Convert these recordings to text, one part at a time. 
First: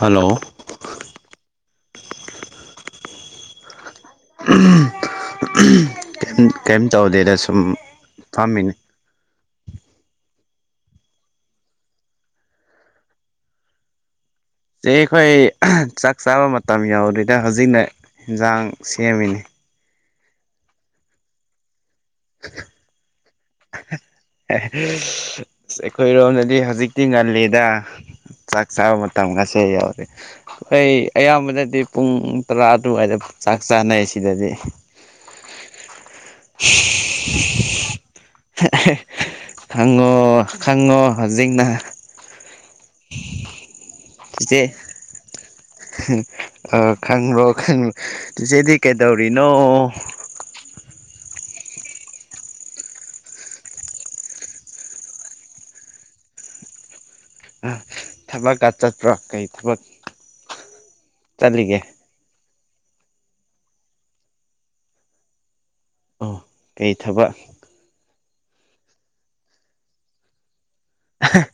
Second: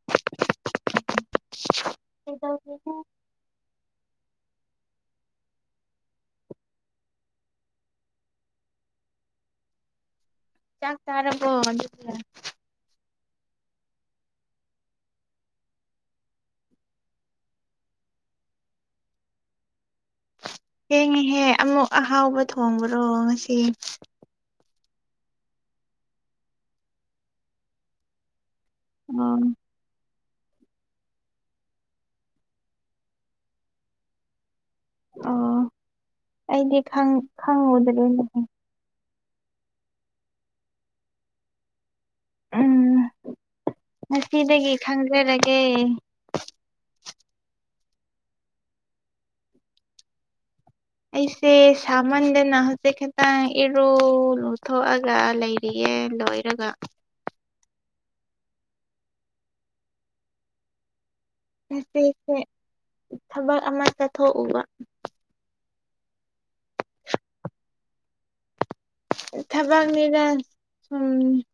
hello ꯀꯩꯗꯧꯔꯤꯒꯦ ꯎꯝ ꯎꯝ ꯀꯩꯝ ꯀꯩꯝ ꯇꯧꯗꯦꯗ ꯁꯨꯝ ꯐꯝꯃꯤꯅꯤ ꯆꯥꯛ ꯆꯥꯔꯕꯣ ꯑꯗꯨꯒ ꯆꯦ ꯑꯩꯈꯣꯏ ꯆꯥꯛ ꯆꯥꯕ ꯃꯇꯝ ꯌꯧꯗꯔꯤꯗ ꯍꯧꯖꯤꯛꯅ ꯏꯟꯖꯥꯡ ꯁꯦꯝꯃꯤꯅꯤ ꯊꯦꯡꯉꯤꯍꯦ ꯑꯃꯨꯛ ꯑꯍꯥꯎꯕ ꯊꯣꯡꯕ꯭ꯔꯣ ꯉꯁꯤ ꯑꯁ ꯑꯩꯈꯣꯏꯔꯣꯝꯗꯗꯤ ꯍꯧꯖꯤꯛꯇꯤ ꯉꯜꯂꯤꯗ ꯆꯥꯛ ꯆꯥꯕ ꯑꯣ ꯃꯇꯝꯒꯥꯁꯦ ꯌꯧꯗꯤ ꯑꯩꯈꯣꯏ ꯑꯌꯥꯝꯕꯅꯗꯤ ꯄꯨꯡ ꯇꯔꯥ ꯑꯗꯨꯋꯥꯏꯗ ꯆꯥꯛ ꯆꯥꯅꯩ ꯁꯤꯗꯗꯤ ꯑꯣ ꯑꯩꯗꯤ ꯈꯪ ꯈꯪꯉꯨꯗ꯭ꯔꯦꯅꯦꯍꯦ ꯈꯪꯉꯣ ꯈꯪꯉꯣ ꯍꯧꯖꯤꯛꯅ ꯎꯝ [inaudible] ꯉꯁꯤꯗꯒꯤ ꯈꯪꯖꯔꯒꯦ ꯑꯣ ꯈꯪꯔꯣ ꯈꯪꯔꯣ ꯆꯤꯆꯦꯗꯤ ꯀꯩꯗꯧꯔꯤꯅꯣ ꯑꯩꯁꯦ ꯁꯥꯃꯟꯗꯅ ꯍꯧꯖꯤꯛ ꯈꯤꯇꯪ ꯏꯔꯨ ꯂꯨꯊꯣꯛꯑꯒ ꯂꯩ ꯔꯤꯌꯦ ꯂꯣꯏꯔꯒ ꯑꯥ ꯊꯕꯛꯀ ꯆꯠꯄ꯭ꯔꯣ ꯀꯔꯤ ꯊꯕꯛ ꯆꯠꯂꯤꯒꯦ ꯉꯁꯤꯁꯦ ꯊꯕꯛ ꯑꯃ ꯆꯠꯊꯣꯛꯎꯕ ꯑꯣ ꯀꯩ ꯊꯕꯛ ꯊꯕꯛꯅꯤꯗ ꯁꯨꯝ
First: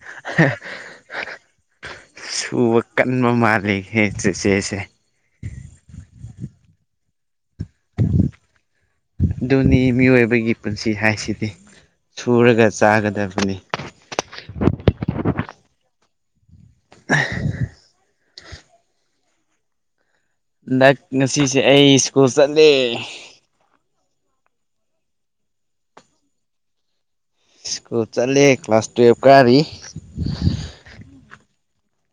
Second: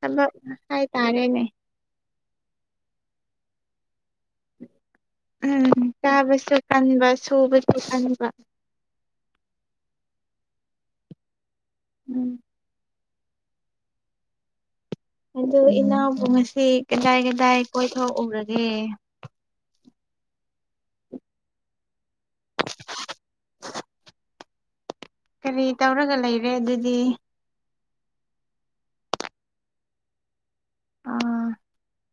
ꯊꯕꯛ ꯍꯥꯏꯇꯥꯔꯦꯅꯦ ꯁꯨꯕ ꯀꯟꯕ ꯃꯥꯜꯂꯤ ꯍꯦ ꯆꯦꯆꯦꯁꯦ ꯎꯝ ꯆꯥꯕꯁꯨ ꯀꯟꯕ ꯁꯨꯕꯁꯨ ꯀꯟꯕ ꯑꯗꯨꯅꯤ ꯃꯤꯑꯣꯏꯕꯒꯤ ꯄꯨꯟꯁꯤ ꯍꯥꯏꯁꯤꯗꯤ ꯎꯝ ꯁꯨꯔꯒ ꯆꯥꯒꯗꯕꯅꯤ ꯑꯗꯨ ꯏꯅꯥꯎꯕꯨ ꯉꯁꯤ ꯀꯗꯥꯏ ꯀꯗꯥꯏ ꯀꯣꯏꯊꯣꯛꯎꯔꯒꯦ ꯍꯟꯗꯛ ꯉꯁꯤꯁꯦ ꯑꯩ ꯁ꯭ꯀꯨꯜ ꯆꯠꯂꯦ ꯀꯔꯤ ꯇꯧꯔꯒ ꯂꯩꯔꯦ ꯑꯗꯨꯗꯤ ꯁ꯭ꯀꯨꯜ ꯆꯠꯂꯦ ꯀ꯭ꯂꯥꯁ ꯇꯨꯌꯦꯜꯐ ꯀꯥꯔꯤ ꯑꯥ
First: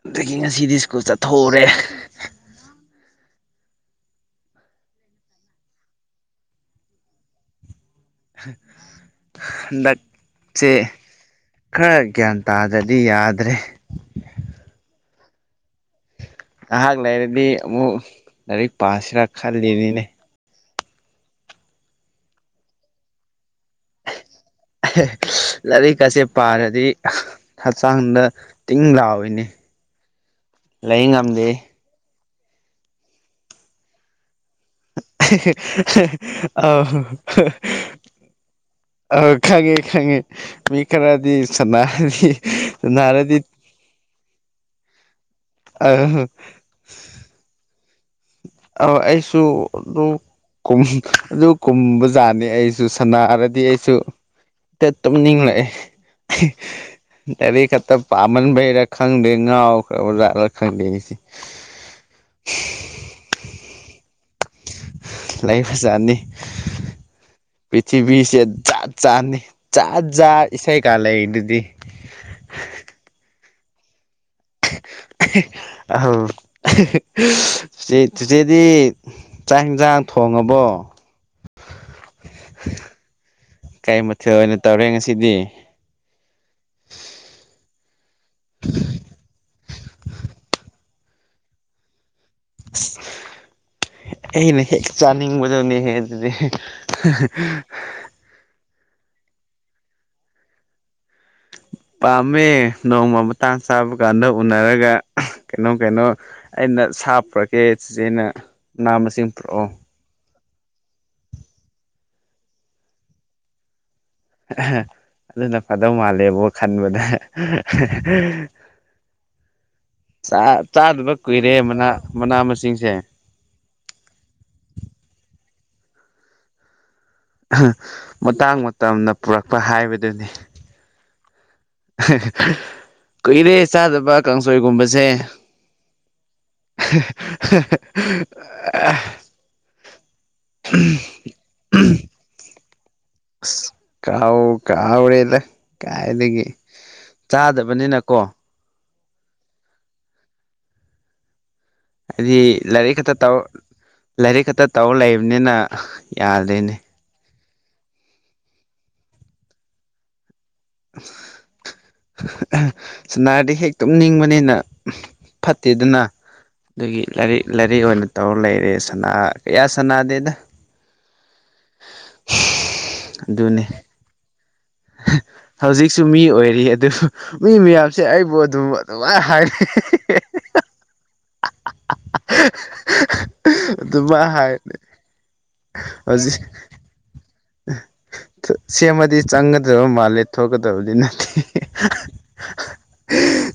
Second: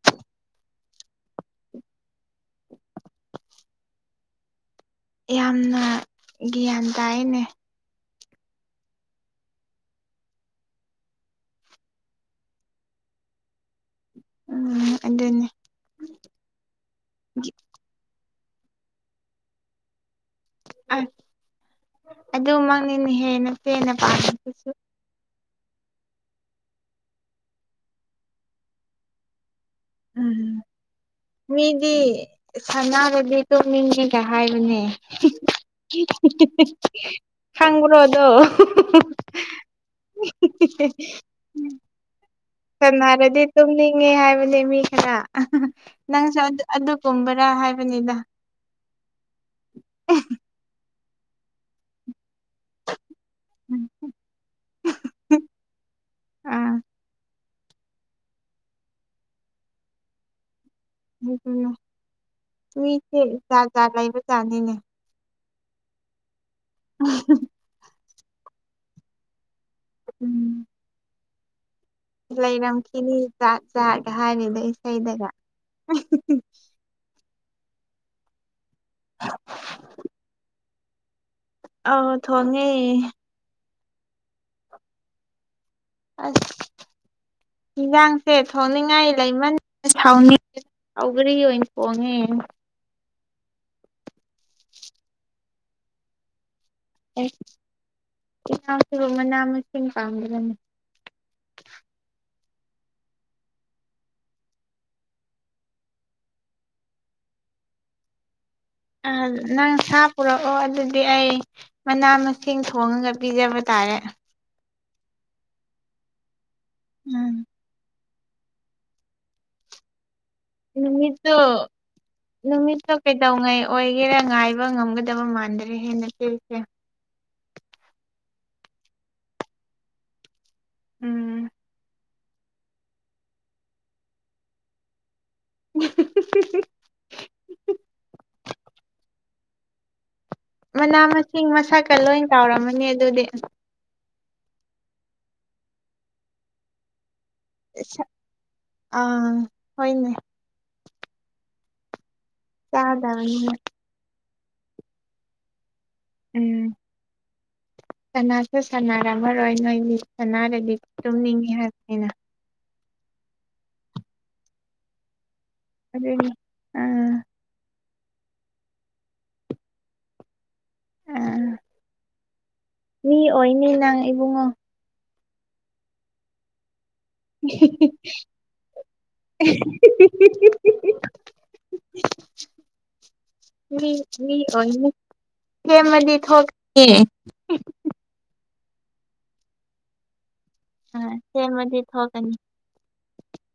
ꯑꯗꯒꯤ ꯉꯁꯤꯗꯤ ꯁ꯭ꯀꯨꯜ ꯆꯠꯊꯣꯛꯎꯔꯦ ꯌꯥꯝꯅ ꯒ꯭ꯌꯥꯟ ꯇꯥꯏꯌꯦꯅꯦ ꯍꯟꯗꯛ ꯆꯦ ꯈꯔ ꯒ꯭ꯌꯥꯟ ꯇꯥꯗ꯭ꯔꯗꯤ ꯌꯥꯗ꯭ꯔꯦ ꯎꯝ ꯑꯗꯨꯅꯤ ꯉꯍꯥꯛ ꯂꯩꯔꯗꯤ ꯑꯃꯨꯛ ꯂꯥꯏꯔꯤꯛ ꯄꯥꯁꯤꯔꯥ ꯈꯜꯂꯤꯅꯤꯅꯦ ꯑꯁ ꯑꯗꯨꯃꯛꯅꯤꯅꯦꯍꯦ ꯅꯆꯦꯅ ꯄꯥꯝꯃꯤꯁꯤꯁꯨ ꯑꯍꯦ ꯂꯥꯏꯔꯤꯛꯀꯥꯁꯦ ꯄꯥꯔꯗꯤ ꯍꯛꯆꯥꯡꯗ ꯇꯤꯡ ꯂꯥꯎꯏꯅꯦ ꯂꯩ ꯉꯝꯗꯦ ꯑꯩꯗꯤ ꯁꯅꯥꯔꯗꯤ ꯇꯣꯛꯅꯤꯡꯉꯦꯒ ꯍꯥꯏꯕꯅꯦ ꯑꯧ ꯈꯪꯕꯔꯣ ꯑꯗꯣ ꯑꯥ ꯈꯪꯉꯦ ꯈꯪꯉꯦ ꯃꯤ ꯈꯔꯗꯤ ꯁꯅꯥꯔꯤ ꯁꯅꯥꯔꯗꯤ ꯇꯨꯝꯅꯤꯡꯉꯦ ꯍꯥꯏꯕꯅꯦ ꯃꯤ ꯈꯔ ꯑꯍꯥ ꯍꯥ ꯑ ꯅꯪꯁꯨ ꯑꯗꯨ ꯑꯗꯨꯒꯨꯝꯕꯔ ꯍꯥꯏꯕꯅꯤꯗ ꯑ ꯑꯩꯁꯨ ꯑꯗꯨ ꯀꯨꯝ ꯑꯗꯨ ꯀꯨꯝꯕꯖꯥꯅꯤ ꯑꯩꯖꯨ ꯁꯅꯥꯔ ꯗꯤ ꯑꯩꯁꯨ ꯇ ꯇꯨꯝꯅꯤꯡꯂꯛꯑꯦ ꯑꯥ ꯂꯥꯏꯔꯤ ꯈꯛꯇ ꯄꯥꯕꯟꯕꯩꯔ ꯈꯪꯗꯦ ꯉꯥꯎꯈꯔꯕ ꯖꯥꯠꯂ ꯈꯪꯗꯦ ꯑꯩꯁꯦ ꯎꯝ ꯃꯤꯁꯦ ꯖꯥꯠ ꯖꯥꯠ ꯂꯩꯕ ꯖꯥꯠꯅꯤꯅꯦ ꯂꯩꯕ ꯖꯥꯠꯅꯤ ꯎꯝꯍꯨꯝ ꯄꯤꯊꯤꯕꯤꯁꯦ ꯖꯥꯠ ꯖꯥꯠꯅꯤ ꯖꯥꯠ ꯖꯥꯠ ꯎꯝ ꯏꯁꯩ ꯀꯥ ꯂꯩꯔꯤꯗꯨꯗꯤ ꯂꯩꯔꯝꯈꯤꯅꯤ ꯖꯥꯠ ꯖꯥꯠꯒ ꯍꯥꯏꯔꯤꯗꯣ ꯏꯁꯩꯗꯒ ꯑꯍ ꯆꯦ ꯆꯤꯆꯦꯗꯤ ꯆꯥꯛ ꯏꯟꯖꯥꯡ ꯊꯣꯡꯉꯕꯣ ꯑꯧ ꯊꯣꯡꯉꯦ ꯀꯩ ꯃꯊꯦꯜ ꯑꯣꯏꯅ ꯇꯧꯔꯦ ꯉꯁꯤꯗꯤ ꯑꯁ ꯏꯟꯖꯥꯡꯁꯦ ꯊꯣꯡꯅꯤꯡꯉꯥꯏ ꯂꯩꯃꯟ ꯍꯥꯎꯅꯤ ꯁꯧꯒ꯭ꯔꯤ ꯑꯣꯏꯅ ꯊꯣꯡꯉꯦ ꯑꯩꯅ ꯍꯦꯛ ꯆꯥꯅꯤꯡꯕꯗꯨꯅꯦꯍꯦ ꯑꯗꯨꯗꯤ ꯑꯦ ꯏꯅꯥꯎꯁꯨ ꯃꯅꯥ ꯃꯁꯤꯡ ꯄꯥꯝꯕꯔꯣꯅꯦ ꯄꯥꯝꯃꯦ ꯅꯣꯡꯃ ꯃꯇꯥꯡ ꯆꯥꯕ ꯀꯥꯟꯗ ꯎꯅꯔꯒ ꯀꯩꯅꯣꯝꯀꯩꯅꯣ ꯑꯩꯅ ꯁꯥ ꯄꯨꯔꯛꯀꯦ ꯆꯤꯆꯦꯅ ꯃꯅꯥ ꯑ ꯃꯁꯤꯡ ꯄꯨꯔꯛꯑꯣ ꯅꯪ ꯁꯥ ꯄꯨꯔꯛꯑꯣ ꯑꯗꯨꯗꯤ ꯑꯩ ꯃꯅꯥ ꯃꯁꯤꯡ ꯊꯣꯡꯉꯒ ꯄꯤꯖꯕ ꯇꯥꯔꯦ ꯑꯍ ꯑꯗꯨꯅ ꯐꯗꯧ ꯃꯥꯜꯂꯦꯕꯣ ꯈꯟꯕꯗ ꯍꯦ ꯎꯝ ꯍꯍ ꯍ ꯆꯥ ꯆꯥꯗꯕ ꯅꯨꯃꯤꯠꯇꯣ ꯀꯨꯏꯔꯦ ꯃꯅꯥ ꯃꯅꯥ ꯃꯁꯤꯡꯁꯦ ꯗꯧꯉꯩ ꯑꯣꯏꯒꯦꯔꯥ ꯉꯥꯏꯕ ꯉꯝꯒꯗꯕ ꯃꯥꯟꯗ꯭ꯔꯦꯍꯦ ꯅꯆꯦꯁꯦ ꯑꯍ ꯃꯇꯥꯡ ꯃꯇꯝꯅ ꯄꯨꯔꯛꯄ ꯍꯥꯏꯕꯗꯨꯅꯤ ꯎꯝ ꯑꯍ ꯍ ꯀꯨꯏꯔꯦ ꯆꯥꯗꯕ ꯀꯥꯡꯁꯣꯏꯒꯨꯝꯕꯁꯦ ꯍ ꯍ ꯍꯍ ꯑꯥ ꯃꯅꯥ ꯃꯁꯤꯡ ꯃꯁꯛꯀ ꯂꯣꯏ ꯀꯥꯎꯔꯝꯃꯅꯤ ꯑꯗꯨꯗꯤ ꯀꯥꯎ ꯀꯥꯎꯔꯦꯗ ꯀꯥꯏꯗꯒꯤ ꯆꯥꯗꯕꯅꯤꯅ ꯀꯣ ꯑꯥ ꯍꯣꯏꯅꯦ ꯑꯩꯗꯤ ꯂꯥꯏꯔꯤꯛ ꯈꯛꯇ ꯇꯧ ꯆꯥꯗꯕꯅꯤꯅ ꯂꯥꯏꯔꯤꯛ ꯈꯛꯇ ꯇꯧꯔ ꯂꯩꯕꯅꯤꯅ ꯎꯝ ꯌꯥꯗ꯭ꯔꯦꯅꯦ ꯁꯅꯥꯁꯨ ꯁꯅꯥꯔꯝꯃꯔꯣꯏ ꯅꯣꯏꯒꯤ ꯁꯥꯅꯥꯔꯗꯤ ꯇꯨꯝꯅꯤꯡꯉꯤ ꯍꯥꯏꯕꯅꯤꯅ ꯑ ꯁꯅꯥꯔꯗꯤ ꯍꯦꯛ ꯇꯨꯝꯅꯤꯡꯕꯅꯤꯅ ꯐꯠꯇꯦꯗꯅ ꯑꯗꯨꯅꯤ ꯑꯗꯨꯒꯤ ꯑꯥ ꯂꯥꯏꯔꯤꯛ ꯂꯥꯏꯔꯤꯛ ꯑꯣꯏꯅ ꯇꯧꯔ ꯂꯩꯔꯦ ꯁꯅꯥ ꯀꯌꯥ ꯁꯅꯥꯗꯦꯗ ꯑ ꯃꯤ ꯑꯣꯏꯅꯤ ꯅꯪ ꯏꯕꯨꯡꯉꯣ ꯍ ꯍꯧꯖꯤꯛꯁꯨ ꯃꯤ ꯑꯣꯏꯔꯤ ꯑꯗꯨ ꯃꯤ ꯃꯌꯥꯝꯁꯦ ꯑꯩꯕꯨ ꯑꯗꯨꯝ ꯑꯗꯨꯃꯥꯏ ꯍꯥꯏ ꯍꯦ ꯍꯦ ꯍꯦ ꯍꯦ ꯃꯤ ꯑꯗꯨꯃꯥꯏ ꯃꯤ ꯍꯥꯏꯅꯦ ꯑꯣꯏꯅꯤ ꯁꯦꯝꯃꯗꯤ ꯊꯣꯛ ꯏ ꯁꯦꯝꯃꯗꯤ ꯆꯪꯒꯗꯕ ꯃꯥꯜꯂꯦ ꯊꯣꯛꯀꯗꯕꯗꯤ ꯑꯥ ꯅꯠꯇꯦ ꯁꯦꯝꯃꯗꯤ ꯊꯣꯛꯀꯅꯤ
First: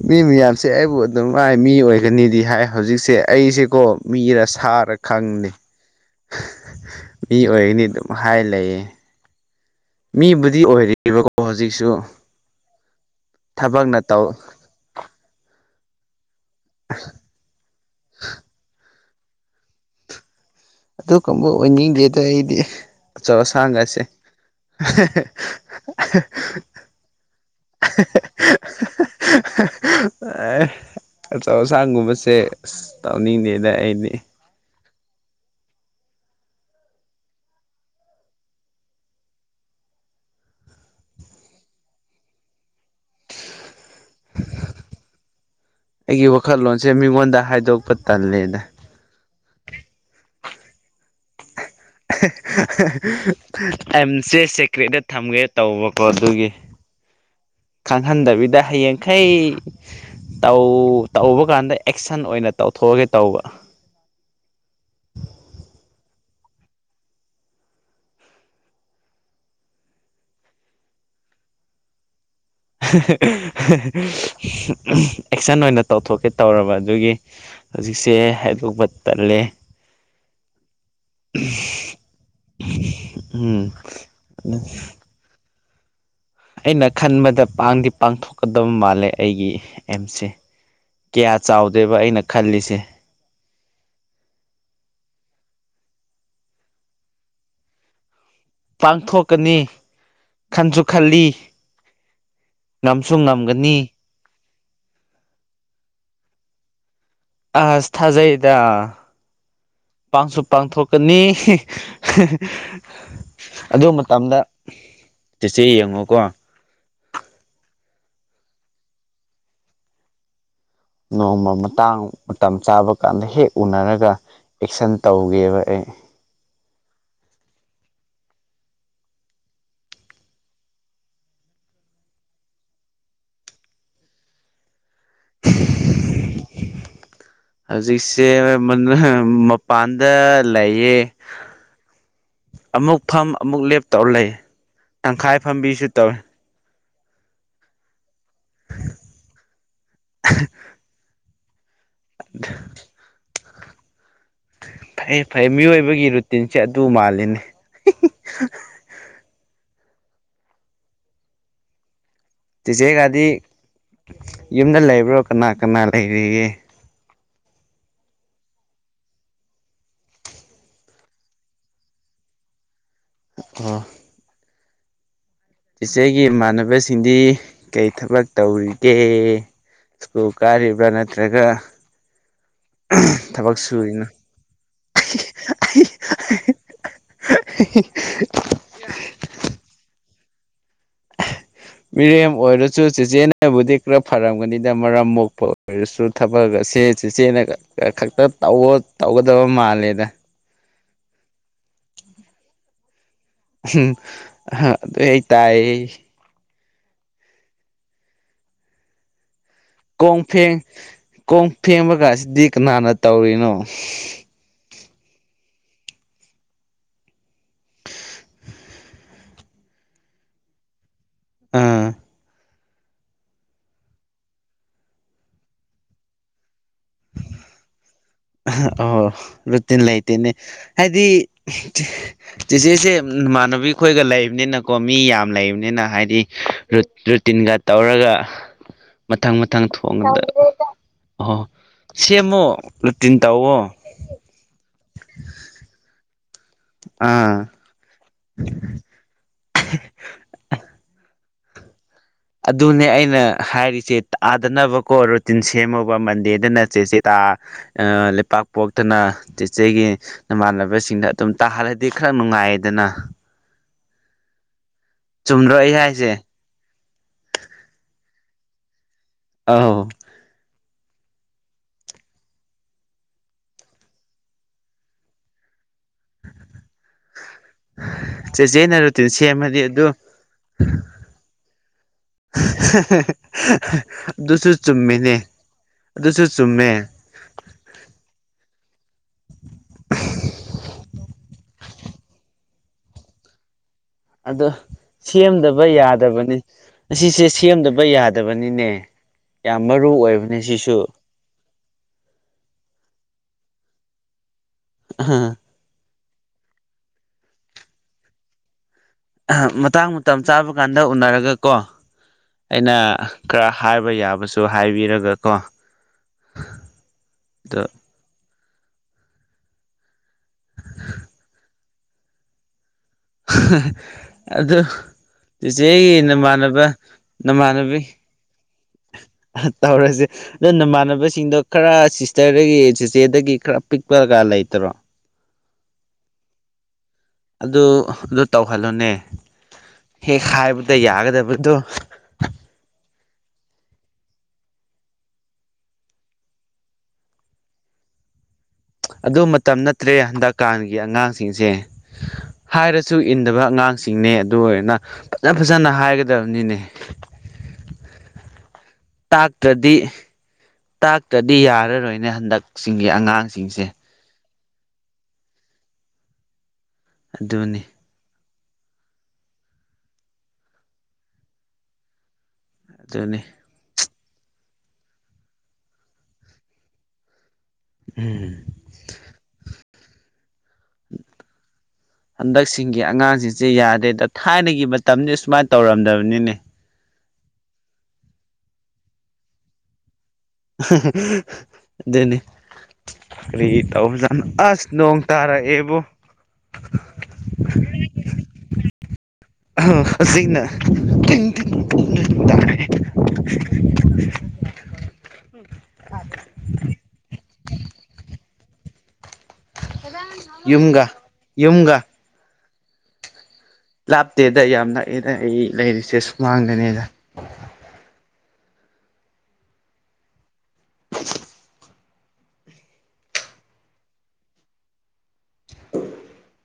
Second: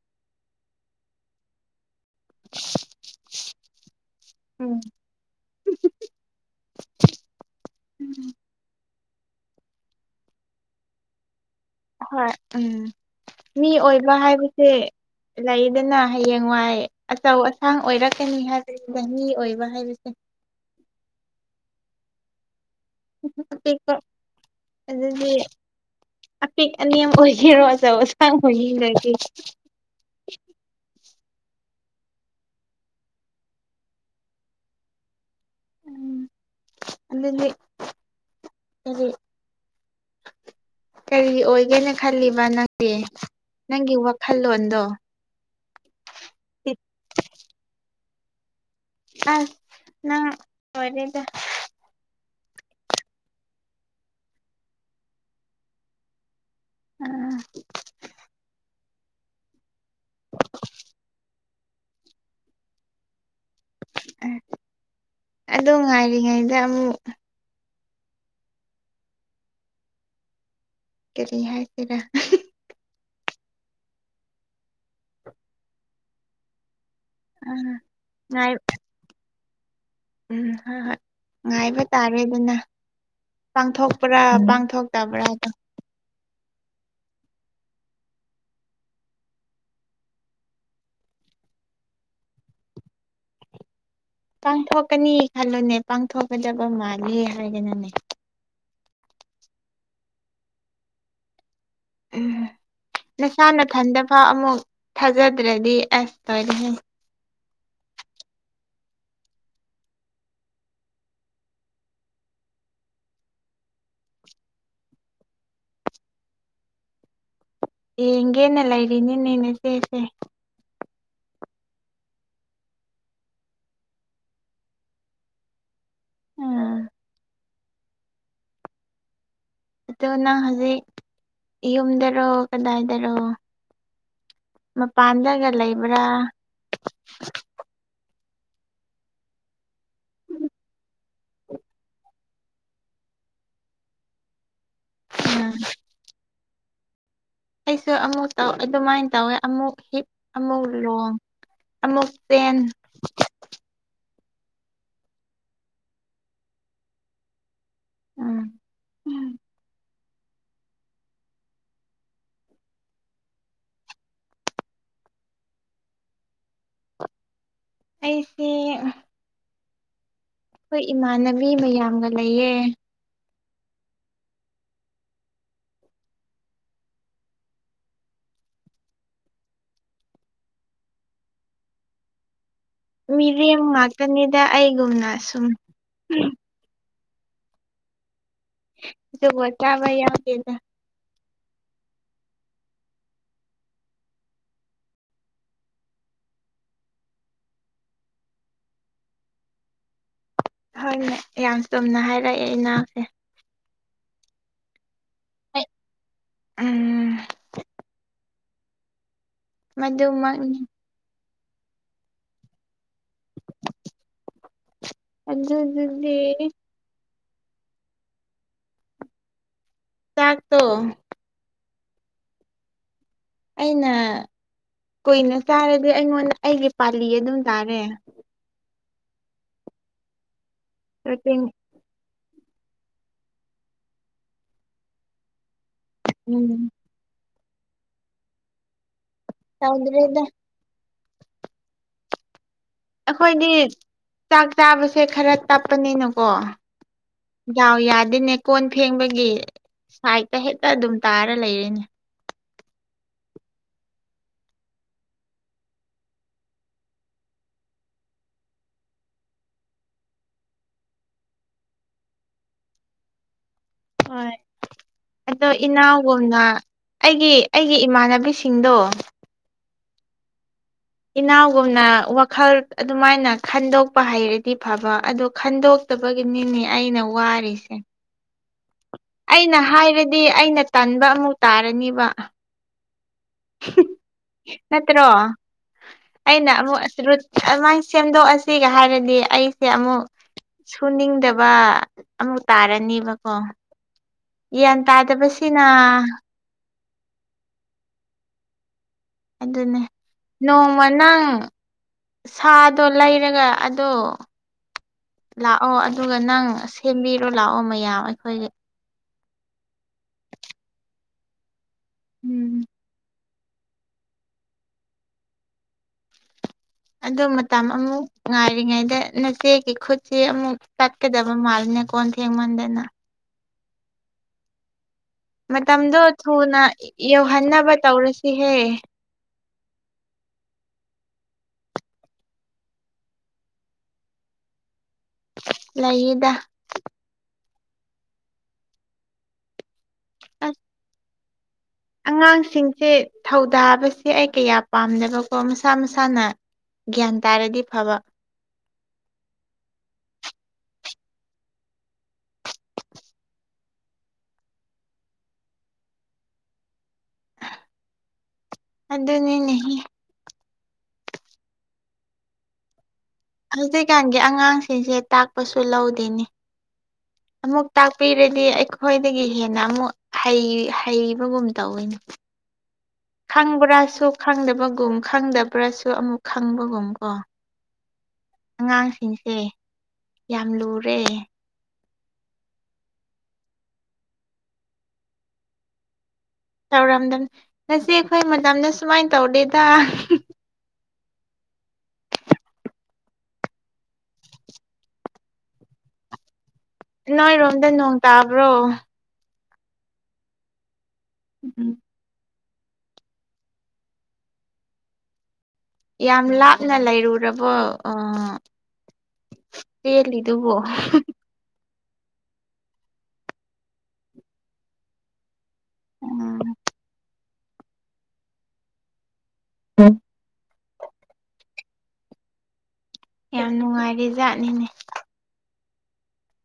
ꯃꯤ ꯃꯌꯥꯝꯁꯦ ꯑꯩꯕꯨ ꯑꯗꯨꯝꯃꯥꯏ ꯃꯤ ꯑꯣꯏ ꯒꯅꯤꯗꯤ ꯍꯥꯏ ꯍꯧꯖꯤꯛꯁꯦ ꯑꯩꯁꯦꯀꯣ ꯃꯤꯔ ꯎꯝ ꯁꯥꯔ ꯈꯪꯗꯦ ꯃꯤ ꯑꯣꯏꯒꯅꯤ ꯑꯗꯨꯝ ꯍꯥꯏ ꯂꯩꯌꯦ ꯃꯤꯕꯨꯗꯤ ꯑꯣꯏꯔꯤꯕꯀꯣ ꯍꯧꯖꯤꯛꯁꯨ ꯍꯣꯏ ꯎꯝ ꯃꯤ ꯊꯕꯛꯅ ꯑꯣꯏꯕ ꯇꯧ ꯍꯥꯏꯕꯁꯦ ꯂꯩꯗꯅ ꯍꯌꯦꯡꯋꯥꯏ ꯑꯆꯧ ꯑꯁꯥꯡ ꯑꯣꯏꯔꯛꯀꯅꯤ ꯍꯥꯏꯕꯁꯤꯗ ꯃꯤ ꯑꯣꯏꯕ ꯍꯥꯏꯕꯁꯦ ꯑꯗꯨ ꯀꯥꯡꯕꯨ ꯑꯣꯏꯅꯤꯡꯗꯦꯗ ꯑꯩꯗꯤ ꯑꯆꯧ ꯑꯄꯤꯛꯄ ꯑꯁꯥꯡꯒꯁꯦ ꯑꯗꯨꯗꯤ ꯑꯄꯤꯛ ꯑꯅꯦꯝ ꯑꯣꯏꯒꯦꯔꯣ ꯑꯆꯧ ꯑꯁꯥꯡ ꯑꯣꯏꯅꯤꯡꯗꯔꯗꯤ ꯍ ꯍ ꯍ ꯑꯦ ꯑꯆꯧ ꯑꯁꯥꯡꯒꯨꯝꯕꯁꯦ ꯑꯁ ꯇꯧꯅꯤꯡꯗꯦꯗ ꯑꯩꯗꯤ ꯎꯝ ꯑꯗꯨꯗꯤ ꯀꯔꯤ ꯀꯔꯤ ꯑꯣꯏꯒꯦꯅ ꯈꯜꯂꯤꯕ ꯅꯪꯗꯤ ꯅꯪꯒꯤ ꯋꯥꯈꯜꯂꯣꯟꯗꯣ ꯑꯩꯒꯤ ꯋꯥꯈꯜꯂꯣꯟꯁꯦ ꯃꯤꯉꯣꯟꯗ ꯍꯥꯏꯗꯣꯛꯄ ꯇꯜꯂꯦꯗ ꯑꯥ ꯅꯪ ꯂꯣꯏꯔꯦꯗ ꯑꯦꯝꯁꯦ ꯁꯦꯀ꯭ꯔꯦꯠꯇ ꯊꯝꯒꯦ ꯇꯧꯕꯀꯣ ꯑꯗꯨꯒꯤ ꯑꯥ ꯈꯪꯍꯟꯗꯕꯤꯗ ꯍꯌꯦꯡꯈꯩ ꯇꯧꯕ ꯀꯥꯟꯗ ꯑꯦꯛꯁꯟ ꯑꯣꯏꯅ ꯇꯧꯊꯣꯛꯑꯒꯦ ꯇꯧꯕ ꯑꯗꯨ ꯉꯥꯏꯔꯤꯉꯩꯗ ꯑꯃꯨꯛ ꯀꯔꯤ ꯍꯥꯏꯁꯤꯔꯥ ꯑꯦꯛꯁꯟ ꯑꯣꯏꯅ ꯇꯧꯊꯣꯛꯀꯦ ꯇꯧꯔꯕ ꯑꯗꯨꯒꯤ ꯍꯧꯖꯤꯛꯁꯦ ꯉꯥꯏ ꯍꯥꯏꯗꯣꯛꯄ ꯇꯜꯂꯦ ꯎꯝ ꯉꯥꯏꯕ ꯇꯥꯔꯦꯗꯥꯅꯥ ꯎꯝ ꯄꯥꯡꯊꯣꯛꯄ꯭ꯔꯥ ꯄꯥꯡꯊꯣꯛꯇꯕ꯭ꯔꯥꯗꯣ ꯑꯩꯅ ꯈꯟꯕꯗ ꯄꯥꯡ ꯗꯤ ꯄꯥꯡꯊꯣꯛꯀꯗꯕ ꯃꯥꯜꯂꯦ ꯑꯩꯒꯤ ꯑꯦꯝꯁꯦ ꯀꯌꯥ ꯆꯥꯎꯗꯦꯕ ꯑꯩꯅ ꯈꯜꯂꯤꯁꯦ ꯄꯥꯡꯊꯣꯛꯀꯅꯤ ꯈꯜꯂꯨꯅꯦ ꯄꯥꯡꯊꯣꯛꯀꯗꯕ ꯃꯥꯂꯦ ꯍꯥꯏꯒꯅꯨꯅꯦ ꯄꯥꯡꯊꯣꯛꯀꯅꯤ ꯈꯟꯁꯨ ꯈꯜꯂꯤ ꯉꯝꯁꯨ ꯉꯝꯒꯅꯤ ꯍꯥ ꯑꯃꯨꯛ ꯊꯥꯖꯗ꯭ꯔꯗꯤ ꯑꯁ ꯇꯣꯏꯔꯦ ꯍꯦ ꯑꯁ ꯊꯥꯖꯩꯗ ꯄꯥꯡꯁꯨ ꯄꯥꯡꯊꯣꯛꯀꯅꯤ ꯑꯗꯨ ꯃꯇꯝꯗ ꯆꯤꯆꯦ ꯌꯦꯡꯉꯣꯀꯣ ꯌꯦꯡꯒꯦꯅ ꯂꯩꯔꯤꯅꯤꯅꯦ ꯅꯥꯆꯦꯁꯦ ꯅꯣꯡꯃ ꯃꯇꯥꯡ ꯃꯇꯝ ꯆꯥꯕ ꯀꯥꯟꯗ ꯍꯦꯛ ꯎꯅꯔꯒ ꯑꯦꯛꯁꯟ ꯇꯧꯒꯦꯕ ꯑꯩ ꯎꯝ ꯑꯗꯨ ꯅꯪ ꯍꯧꯖꯤꯛ ꯌꯨꯝꯗꯔꯣ ꯀꯗꯥꯏꯗꯔꯣ ꯃꯄꯥꯟꯗꯒ ꯂꯩꯕ꯭ꯔꯥ ꯍꯧꯖꯤꯛꯁꯦ ꯃꯄꯥꯟꯗ ꯂꯩꯌꯦ ꯑꯃꯨꯛ ꯐꯝ ꯑꯃꯨꯛ ꯂꯦꯞ ꯇꯧꯔꯥ ꯂꯩꯑꯦ ꯇꯪꯈꯥꯏ ꯎꯝ ꯐꯝꯕꯤꯁꯨ ꯇꯧꯏ ꯑꯩꯁꯨ ꯑꯃꯨꯛ ꯑꯗꯨꯃꯥꯏꯅ ꯇꯧꯋꯦ ꯑꯃꯨꯛ ꯍꯤꯞ ꯑꯃꯨꯛ ꯂꯣꯡ ꯑꯃꯨꯛ ꯆꯦꯟ ꯐꯩꯑ ꯐꯩꯑ ꯃꯤꯑꯣꯏꯕꯒꯤ ꯔꯨꯇꯤꯟꯁꯦ ꯑꯗꯨ ꯃꯥꯜꯂꯤꯅꯦ ꯎꯝ ꯇꯦꯆꯦꯒꯥꯗꯤ ꯌꯨꯝꯗ ꯂꯩꯕ꯭ꯔꯣ ꯀꯅꯥ ꯀꯅꯥ ꯂꯩꯔꯤꯒꯦ ꯑꯩꯁꯦ ꯑꯩꯈꯣꯏ ꯏꯃꯥꯟꯅꯕꯤ ꯃꯌꯥꯝꯒ ꯂꯩꯌꯦ ꯑꯣ ꯏꯆꯦꯒꯤ ꯏꯃꯥꯟꯅꯕꯁꯤꯡꯗꯤ ꯀꯔꯤ ꯊꯕꯛ ꯇꯧꯔꯤꯒꯦ ꯨ ꯁꯀꯨꯜ ꯀꯔꯤꯕꯔꯥ ꯅꯠꯇ꯭ꯔꯒ ꯊꯕꯛ ꯃꯤꯔꯦꯝ ꯁꯨꯔꯤꯅꯣ ꯉꯥꯛꯇꯅꯤꯗ ꯑꯩꯒꯨꯝꯅ ꯁꯨꯝ [unintelligible] ꯖꯨꯒꯣꯠ ꯆꯥꯕ ꯌꯧ ꯗꯦꯗ ꯃꯤꯔꯦꯝ ꯑꯣꯏꯔꯁꯨ ꯆꯦꯆꯦꯅꯕꯨꯗꯤ ꯈꯔ ꯐꯔꯝꯒꯅꯤꯗ ꯃꯔꯝ ꯃꯣꯛꯄ ꯑꯣꯏꯔꯁꯨ ꯊꯕꯛꯑꯁꯦ ꯆꯦꯆꯦꯅ ꯈꯛꯇ ꯇ ꯇꯧꯒꯗꯕ ꯃꯥꯜꯂꯦꯗ ꯍꯣꯏꯅꯦ ꯌꯥꯝ ꯆꯨꯝꯅ ꯍꯥꯏꯔꯛꯑꯦ ꯏ ꯅꯥꯎꯁꯦ [unintelligible] ꯎꯝ ꯍ [unintelligible] ꯇꯥꯏ ꯎꯝ ꯀꯣꯡ ꯐꯦꯡ ꯃꯗꯨꯃꯛꯅꯤ ꯀꯣꯡ ꯐꯦꯡꯕꯒꯁꯤꯗꯤ ꯀꯅꯥꯅ ꯇꯧꯔꯤꯅꯣ ꯑꯗꯨ ꯑꯗꯨꯗꯤ ꯆꯥꯛꯇꯣ ꯑꯥ ꯑꯩꯅ ꯀꯨꯏꯅ ꯆꯥꯔꯗꯤ ꯑꯩꯉꯣꯟꯗ ꯑꯩꯒꯤ ꯄꯥꯜꯂꯤ ꯑꯗꯨꯝ ꯇꯥꯔꯦ ꯑꯍ ꯑꯣ ꯔꯨꯇꯤꯟ ꯂꯩꯇꯦꯅꯦ ꯍꯥꯏꯗꯤ ꯔꯨꯇꯤꯟ ꯆꯦꯆꯦꯁꯦ ꯏꯃꯥꯟꯅꯕꯤꯈꯣꯏꯒ ꯂꯩꯕꯅꯤꯅꯀꯣ ꯃꯤ ꯌꯥꯝ ꯂꯩꯕꯅꯤꯅ ꯍꯥꯏ ꯏ ꯎꯝ ꯔꯨꯠ ꯔꯨꯠꯇꯤꯟꯒ ꯇꯧꯔꯒ ꯃꯊꯪ ꯃꯊꯪ ꯊꯣꯡꯕꯗ ꯇꯧꯗ꯭ꯔꯦꯗ ꯑꯣꯍꯣꯍꯣ ꯁꯦꯝꯃꯣ ꯔꯨꯠꯇꯤꯟ ꯑꯩꯈꯣꯏꯗꯤ ꯇꯧꯋꯣ ꯆꯥꯛ ꯆꯥꯕꯁꯦ ꯈꯔ ꯇꯞꯄꯅꯤꯅꯀꯣ ꯑ ꯌꯥꯎ ꯌꯥꯗꯦꯅꯦ ꯀꯣꯟ ꯐꯦꯡꯕꯒꯤ ꯁꯥꯏꯠꯇ ꯍꯦꯛꯇ ꯑꯗꯨꯝ ꯇꯥꯔ ꯂꯩꯔꯦꯅꯦ ꯑꯗꯨꯅꯦ ꯑꯩꯅ ꯍꯥꯏꯔꯤꯆꯦ ꯇꯥꯗꯅꯕꯀꯣ ꯔꯨꯇꯤꯟ ꯁꯦꯝꯃꯣꯕ ꯃꯟꯗꯦꯗꯅ ꯆꯦꯆꯦ ꯇ ꯑ ꯂꯩꯄꯥꯛꯄꯣꯛꯇꯅ ꯆꯤꯆꯦꯒꯤ ꯅꯃꯥꯟꯅꯕꯁꯤꯡꯗ ꯑꯗꯨꯝ ꯇꯥꯍꯜꯂꯗꯤ ꯈꯔ ꯅꯨꯡꯉꯥꯏꯗꯅ ꯍꯣꯏ ꯑꯗꯣ ꯆꯨꯝꯗ꯭ꯔꯣ ꯑꯩ ꯍꯥꯏꯁꯦ ꯏꯅꯥꯎꯒꯨꯝꯅ ꯑꯩꯒꯤꯑꯩꯒꯤ ꯏꯃꯥꯟꯅꯕꯤꯁꯤꯡꯗꯣ ꯑꯥꯎ ꯏꯅꯥꯎꯒꯨꯝꯅ ꯋꯥꯈꯜ ꯑꯗꯨꯃꯥꯏꯅ ꯈꯟꯗꯣꯛꯄ ꯍꯩꯔꯗꯤ ꯐꯕ ꯑꯗꯣ ꯈꯟꯗꯣꯛ ꯇꯕꯒꯤꯅꯤꯅꯦ ꯑꯩꯅ ꯋꯥꯔꯤꯁꯦ ꯆꯦꯆꯦꯅꯔ ꯑꯩꯅ ꯍꯥꯏꯔꯗꯤ ꯑꯩꯅ ꯇꯟꯕ ꯑꯃꯨꯛ ꯇꯥꯔꯅꯤꯕ ꯑꯗꯨꯁꯨ ꯅꯠꯇ꯭ꯔꯣ ꯆꯨꯝꯃꯦꯅꯦ ꯑꯗꯨꯁꯨ ꯑꯩꯅ ꯆꯨꯝꯃꯦ ꯑꯃꯨꯛ ꯔꯨꯠ ꯑꯗꯨꯃꯥꯏꯅ ꯁꯦꯝꯗꯣꯛ ꯑꯁꯤꯒ ꯍꯥꯏꯔꯗꯤ ꯑꯩꯁꯦ ꯑꯃꯨꯛ ꯁꯨꯅꯤꯡꯗꯕ ꯑꯃꯨꯛ ꯇꯥꯔꯅꯤꯕꯀꯣ ꯑꯗꯣ ꯒ꯭ꯌꯥꯟ ꯇꯥꯗꯕꯁꯤꯅ ꯁꯦꯝꯗꯕ ꯌꯥꯗꯕꯅꯤ ꯑꯁꯤꯁꯦ ꯁꯦꯝꯗꯕ ꯌꯥꯗꯕꯅꯤꯅꯦ ꯌꯥꯝ ꯑꯗꯨꯅꯦ ꯃꯔꯨ ꯑꯣꯏꯕꯅꯦ ꯁꯤꯁꯨ ꯅꯣꯡꯃ ꯅꯪ ꯁꯥꯗꯣ ꯂꯩꯔꯒ ꯑꯗꯣ ꯑꯥ ꯂꯥꯛꯑꯣ ꯑꯗꯨꯒ ꯅꯪ ꯁꯦꯝꯕꯤꯔꯣ ꯂꯥꯛꯑꯣ ꯃꯌꯥꯝ ꯑꯩꯈꯣꯏꯒꯤ ꯑꯍ ꯃꯇꯥꯡ ꯃꯇꯝ ꯆꯥꯕꯀꯥꯟꯗ ꯎꯅꯔꯒꯀꯣ ꯎꯝ ꯑꯩꯅ ꯈꯔ ꯍꯥꯏꯕ ꯌꯥꯕꯁꯨ ꯍꯥꯏꯕꯤꯔꯒꯀꯣ ꯑꯗꯣ ꯃꯇꯝ ꯑꯃꯨꯛ ꯉꯥꯏꯔꯤꯉꯩꯗ ꯅꯆꯦꯒꯤ ꯈꯨꯠꯁꯦ ꯑꯃꯨꯛ ꯇꯠꯀꯗꯕ ꯃꯥꯜꯂꯤꯅꯦ ꯀꯣꯟ ꯐꯦꯡꯃꯟꯗꯅ ꯑꯗꯨ ꯆꯤꯆꯦꯒꯤ ꯃꯇꯝꯗꯣ ꯅꯃꯥꯟꯅꯕ ꯅꯃꯥꯟꯅꯕꯤ ꯔꯁꯤ ꯍꯦ ꯇꯧꯔꯖꯦ ꯗꯣ ꯅꯃꯥꯟꯅꯕꯁꯤꯡꯗꯣ ꯈꯔ ꯁꯤꯁꯇꯔꯗꯒꯤ ꯆꯤꯆꯦꯗꯒꯤ ꯈꯔ ꯄꯤꯛꯄꯒ ꯂꯩꯇꯔꯣ ꯂꯩꯌꯦꯗ ꯑꯗꯨ ꯑꯗꯨ ꯇꯧꯍꯜꯂꯣꯅꯦ ꯍꯦꯛ ꯑꯁ ꯍꯥꯏꯕꯗ ꯌꯥꯒꯗꯕꯗꯣ ꯑꯉꯥꯡꯁꯤꯡꯁꯦ ꯊꯧꯗꯥꯕꯁꯦ ꯑꯩ ꯀꯌꯥ ꯄꯥꯝꯗꯕꯀꯣ ꯃꯁꯥ ꯃꯁꯥꯅ ꯒ꯭ꯌꯥꯟ ꯇꯥꯔꯗꯤ ꯐꯕ ꯑꯗꯣ ꯃꯇꯝ ꯅꯠꯇ꯭ꯔꯦ ꯍꯟꯗꯛꯀꯥꯟꯒꯤ ꯑꯉꯥꯡꯁꯤꯡꯁꯦ ꯍꯥꯏꯔꯁꯨ ꯏꯟꯗꯕ ꯑꯉꯥꯡꯁꯤꯡꯅꯦ ꯑꯗꯨ ꯑꯣꯏꯔꯅ ꯐꯖꯐꯖꯅ ꯍꯥꯏꯒꯗꯕꯅꯤꯅꯦ ꯇꯥꯛꯇ꯭ꯔꯗꯤ ꯑꯗꯨꯅꯤꯅꯦꯍꯦ ꯇꯥꯛꯇ꯭ꯔꯗꯤ ꯌꯥꯔꯔꯣꯏꯅꯦ ꯍꯟꯗꯛꯁꯤꯡꯒꯤ ꯑꯉꯥꯡ ꯍꯧꯖꯤꯛꯀꯥꯟꯒꯤ ꯑꯉꯥꯡꯁꯤꯡꯁꯦ ꯇꯥꯛꯄꯁꯨ ꯂꯧꯗꯦꯅꯦ ꯑꯗꯨꯅꯤ ꯑꯃꯨꯛ ꯇꯥꯛꯄꯤꯔꯗꯤ ꯑꯩꯈꯣꯏꯗꯒꯤ ꯍꯦꯟꯅ ꯑꯃꯨꯛ ꯍꯩꯍꯩꯕꯒꯨꯝ ꯇꯧꯋꯤꯅꯦ ꯆꯥꯅꯤ ꯈꯪꯕ꯭ꯔꯥꯁꯨ ꯈꯪꯗꯕꯒꯨꯝ ꯈꯪꯗꯕ꯭ꯔꯥꯁꯨ ꯑꯃꯨꯛ ꯈꯪꯕꯒꯨꯝ ꯀꯣ ꯎꯝ ꯑꯉꯥꯡꯁꯤꯡꯁꯦ ꯌꯥꯝ ꯂꯨꯔꯦ ꯍꯟꯗꯛꯁꯤꯡꯒꯤ ꯑꯉꯥꯡꯖꯤꯡꯖꯦ ꯌꯥꯗ꯭ꯔꯦꯗ ꯊꯥꯏꯅꯒꯤ ꯃꯇꯝꯗꯤ ꯁꯨꯃꯥꯏ ꯇꯧꯔꯝꯗꯕꯅꯤꯅꯦ ꯇꯧꯔꯝꯗꯃꯦ ꯅꯆꯦꯈꯣꯏ ꯃꯇꯝꯅ ꯁꯨꯃꯥꯏ ꯇꯧꯗꯦꯗ ꯑꯗꯨꯅꯤ ꯀꯔꯤꯒꯤ ꯇꯧꯕꯖꯠꯅꯣ ꯑꯥꯁ ꯅꯣꯡꯇꯔꯥꯑꯦꯕꯣ ꯅꯣꯏꯔꯣꯝꯗ ꯅꯣꯡ ꯇꯥꯕ꯭ꯔꯣ [unintelligible] ꯑꯁꯤꯅ ꯎꯝ [unintelligible] ꯌꯥꯝ ꯂꯥꯞꯅ ꯂꯩꯔꯨꯔꯕꯣ ꯑ ꯄꯦꯜꯂꯤꯗꯨꯕꯣ ꯌꯨꯝꯒ ꯌꯨꯝꯒ ꯂꯥꯞꯇꯦꯗ ꯌꯥꯝ ꯅꯛꯑꯦꯗ ꯑꯩ ꯂꯩꯔꯤꯁꯦ ꯎꯝ ꯁꯨꯃꯥꯡꯗꯅꯦꯗ [unintelligible] [unintelligible] ꯌꯥꯝ ꯅꯨꯡꯉꯥꯏꯔꯦ ꯖꯥꯠꯅꯤꯅꯦ [unintelligible]